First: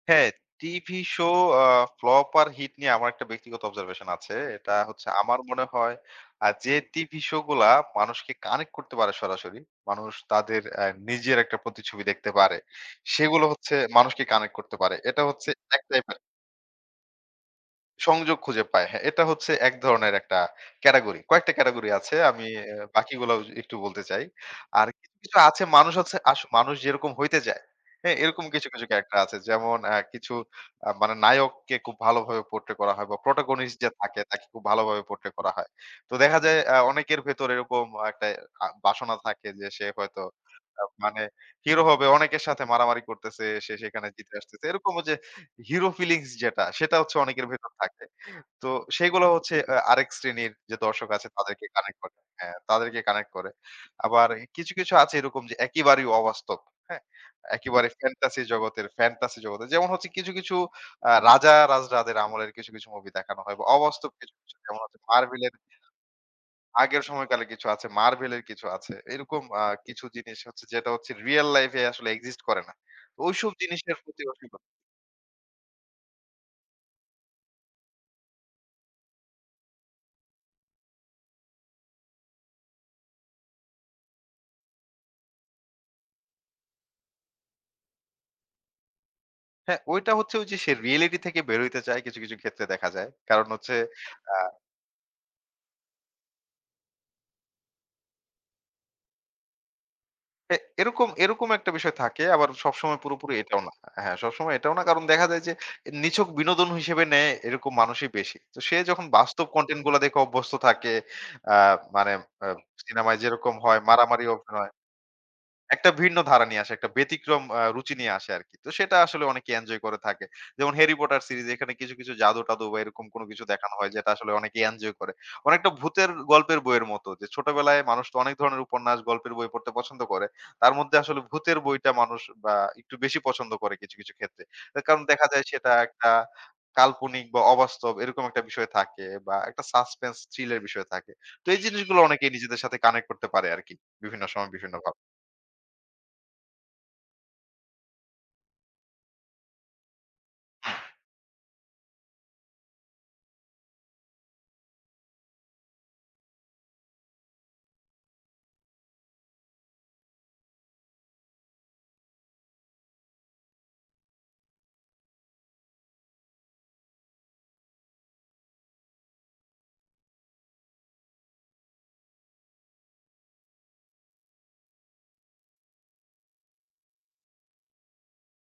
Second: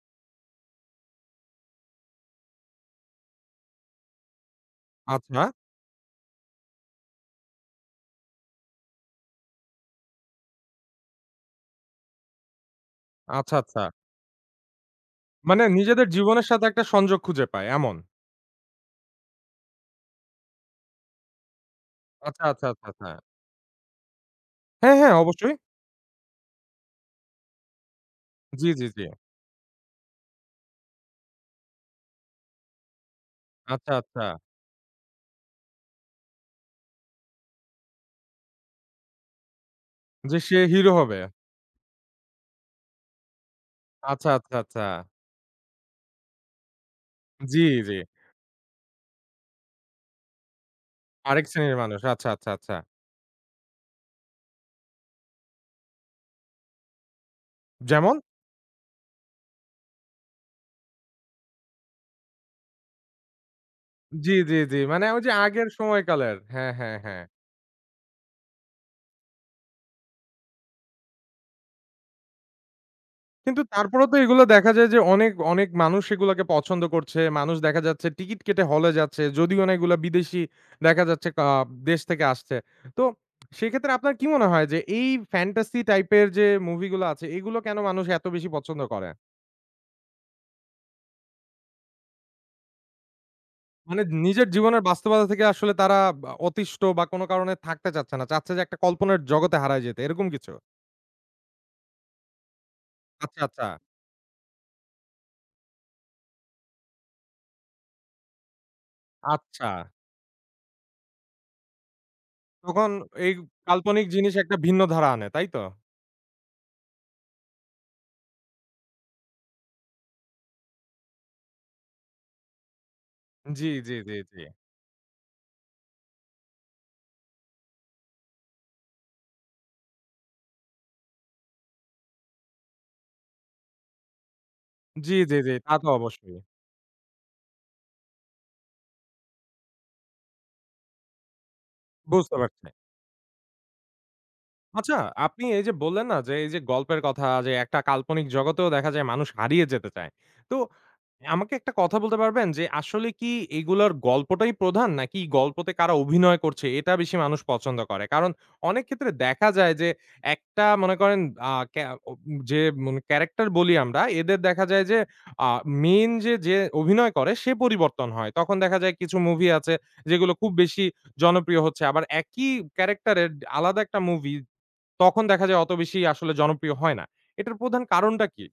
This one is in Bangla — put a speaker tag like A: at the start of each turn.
A: হ্যাঁ, টিভি "শো" আ ফ্লপ আর হিট নিয়ে, আমার একটা ব্যক্তিগত Observation আছে। এটা হচ্ছে আমার
B: আচ্ছা।
A: মনে হয় আ যে, টিভি "শো" গুলা মানুষকে কানেক্ট করতে পারে সরাসরি, মানুষ তাদের এ নিজের একটা প্রতি ছবি দেখতে পারে। সেগুলো
B: আচ্ছা,
A: হচ্ছে
B: আচ্ছা।
A: মানুষকে কানেক্ট করতে পারে। এটা হচ্ছে
B: মানে
A: ১
B: নিজেদের
A: টাইপের
B: জীবনের সাথে একটা সংযোগ খুঁজে পায়, এমন?
A: সংযোগ খুঁজে পায়। হ্যাঁ, এটা হচ্ছে ১ ধরনের একটা category কয়েকটা category আছে।
B: আচ্ছা,
A: আমি
B: আচ্ছা,
A: অ্যা
B: আচ্ছা, আচ্ছা।
A: বাকিগুলাও জু একটু বলতে চাই। আর
B: হ্যাঁ,
A: কিছু,
B: হ্যাঁ
A: কিছু
B: অবশ্যই।
A: আছে মানুষ হচ্ছে আস মানুষ যেরকম হইতে যায়, হ্যাঁ, এরকম কিছু,
B: জ্বী,
A: কিছু
B: জ্বী, জ্বী।
A: character আছে। যেমন অ্যা কিছু আ মানে নায়ককে খুব ভালোভাবে Portray করা হয় বা Protagonist যে
B: আচ্ছা,
A: থাকে,
B: আচ্ছা।
A: তাকে খুব ভালোভাবে Portray করা হয়। তো দেখা যায় আ অনেকের ভেতর এরকম একটা আ বাসনা থাকে যে, সে হয়তো
B: যে সে
A: আ
B: হিরো হবে?
A: মানে হিরো হবে, অনেকের সাথে মারামারি করতেছে। সে সেখানে
B: আচ্ছা,
A: জিতে
B: আচ্ছা,
A: আসতেছে।
B: আচ্ছা।
A: এরকমও যে হিরো ফিলিংস যেটা, সেটা হচ্ছে অনেকের
B: জ্বী,
A: ভেতর
B: জ্বী।
A: থাকে। তো সেগুলা হচ্ছে অ্যা আরেক শ্রেণীর যে দর্শক আছে,
B: আরেক
A: তাদেরকে
B: শ্রেণীর মানুষ
A: কানেক্ট করে,
B: আচ্ছা, আচ্ছা,
A: হ্যাঁ,
B: আচ্ছা।
A: তাদেরকে কানেক্ট করে। আবারই কিছু, কিছু আছে এরকম যে একেবারেই অবাস্তব। হ্যাঁ? একেবারে
B: যেমন?
A: fantasy জগতের fantasy জগতের। যেমন হচ্ছে কিছু, কিছু আ রাজা রাজরাদের আমলের কিছু, কিছু মুভি দেখানো হয় বা অবাস্তব
B: জ্বী,
A: কিছু, কিছু
B: জ্বী, জ্বী।
A: যেমন হচ্ছে
B: মানে ওই যে
A: "মার্ভেলের"
B: আগের সময়কালের হ্যাঁ, হ্যাঁ,
A: আগের
B: হ্যাঁ।
A: সময়কালে কিছু আছে, "মার্ভেলের" কিছু আছে। এরকম আ কিছু জিনিস হচ্ছে যেটা হচ্ছে রিয়াল লাইফ এ আসলে এক্সিস্ট করে না। ঐসব
B: কিন্তু
A: জিনিসের
B: তারপরও তো,
A: প্রতি
B: এগুলো
A: অসম্ভব
B: দেখা যায় যে অনেক, অনেক মানুষ এগুলাকে পছন্দ করছে। মানুষ দেখা যাচ্ছে টিকিট কেটে হলে যাচ্ছে, যদিও না এগুলা বিদেশি দেখা যাচ্ছে আ দেশ থেকে আসছে। তো সেক্ষেত্রে আপনার কি মনে হয়? যে, এই Fantasy type এর যে মুভি গুলো আছে, এগুলো কেন মানুষ এত বেশি পছন্দ করে?
A: হ্যাঁ, ওইটা হচ্ছে ঐযে সে রিয়েলিটি থেকে বের হইতে চায়, কিছু, কিছু ক্ষেত্রে দেখা যায়। কারণ হচ্ছে
B: মানে
A: আ
B: নিজের জীবনের বাস্তবতা থেকে আসলে তারা বা অতিষ্ট বা কোনো কারণে থাকতে চাচ্ছে না। চাচ্ছে যে একটা কল্পনা জগতে হারায় যেতে, এরকম কিছু?
A: এ এরকম, এরকম ১ টা বিষয় থাকে। আবার সবসময় পুরোপুরি
B: আচ্ছা,
A: এটাও
B: আচ্ছা।
A: না। হ্যাঁ, সবসময় এটাও না, কারণ দেখা যায় যে, নিছক বিনোদন হিসেবে নেয়, এরকম মানুষই বেশি। তো সে যখন বাস্তব
B: আচ্ছা।
A: Content গুলা দেখে অভ্যস্ত থাকে, আ মানে অ
B: তখন
A: সিনেমায়
B: এই
A: যেরকম হয়
B: কাল্পনিক
A: মারামারি
B: জিনিস ১ টা
A: অভিনয়
B: ভিন্ন ধারা আনে। তাই তো?
A: একটা ভিন্ন ধারা নিয়ে আসে, একটা ব্যতিক্রম আ রুচি নিয়ে আসে আরকি। তো সেটা আসলে অনেকে এনজয় করে থাকে। যেমন "হ্যারি পটার সিরিজ" এখানে কিছু, কিছু জাদু-টাদু বা এরকম কোন কিছু
B: জ্বী,
A: দেখানো হয়,
B: জ্বী,
A: যেটা
B: জ্বী,
A: আসলে
B: জ্বী।
A: অনেকেই এনজয় করে। অনেকটা ভূতের গল্পের বইয়ের মতো যে, ছোটবেলায় মানুষ তো অনেক ধরনের উপন্যাস, গল্পের বই পড়তে পছন্দ করে। তার মধ্যে আসলে ভূতের বইটা মানুষ বা একটু বেশি পছন্দ করে কিছু, কিছু ক্ষেত্রে। অ্যা কারণ
B: জ্বী,
A: দেখা
B: জ্বী,
A: যায়
B: জ্বী।
A: সেটা
B: তা তো
A: একটা
B: অবশ্যই।
A: কাল্পনিক বা অবাস্তব, এরকম একটা বিষয় থাকে বা একটা Suspense chill এর বিষয় থাকে। তো এই জিনিসগুলা অনেকে
B: বুঝতে
A: নিজেদের
B: পারছি।
A: সাথে কানেক্ট করতে পারে আরকি, বিভিন্ন সময়, বিভিন্ন ভাবে।
B: আচ্ছা, আপনি এই যে বললেন না যে, এই যে গল্পের কথা যে, একটা কাল্পনিক জগতেও দেখা যায় মানুষ হারিয়ে যেতে চায়। তো আমাকে ১ টা কথা বলতে পারবেন? যে আসলে কি এগুলার গল্পটাই প্রধান, নাকি গল্পতে কারা অভিনয় করছে, এটা বেশি মানুষ পছন্দ করে? কারণ অনেক ক্ষেত্রে দেখা যায় যে একটা মনে করেন আ কে আ উম যে মন ক্যারাক্টার বলি আমরা, এদের দেখা যায় যে, আ মেইন যে, যে অভিনয় করে, সে পরিবর্তন হয়। তখন দেখা যায় কিছু মুভি আছে, যেগুলো খুব বেশি জনপ্রিয় হচ্ছে। আবার একই ক্যারাক্টার এর ডে আলাদা একটা মুভি, তখন দেখা যায় অত বেশি আসলে জনপ্রিয় হয় না। এটার প্রধান কারণটা কি?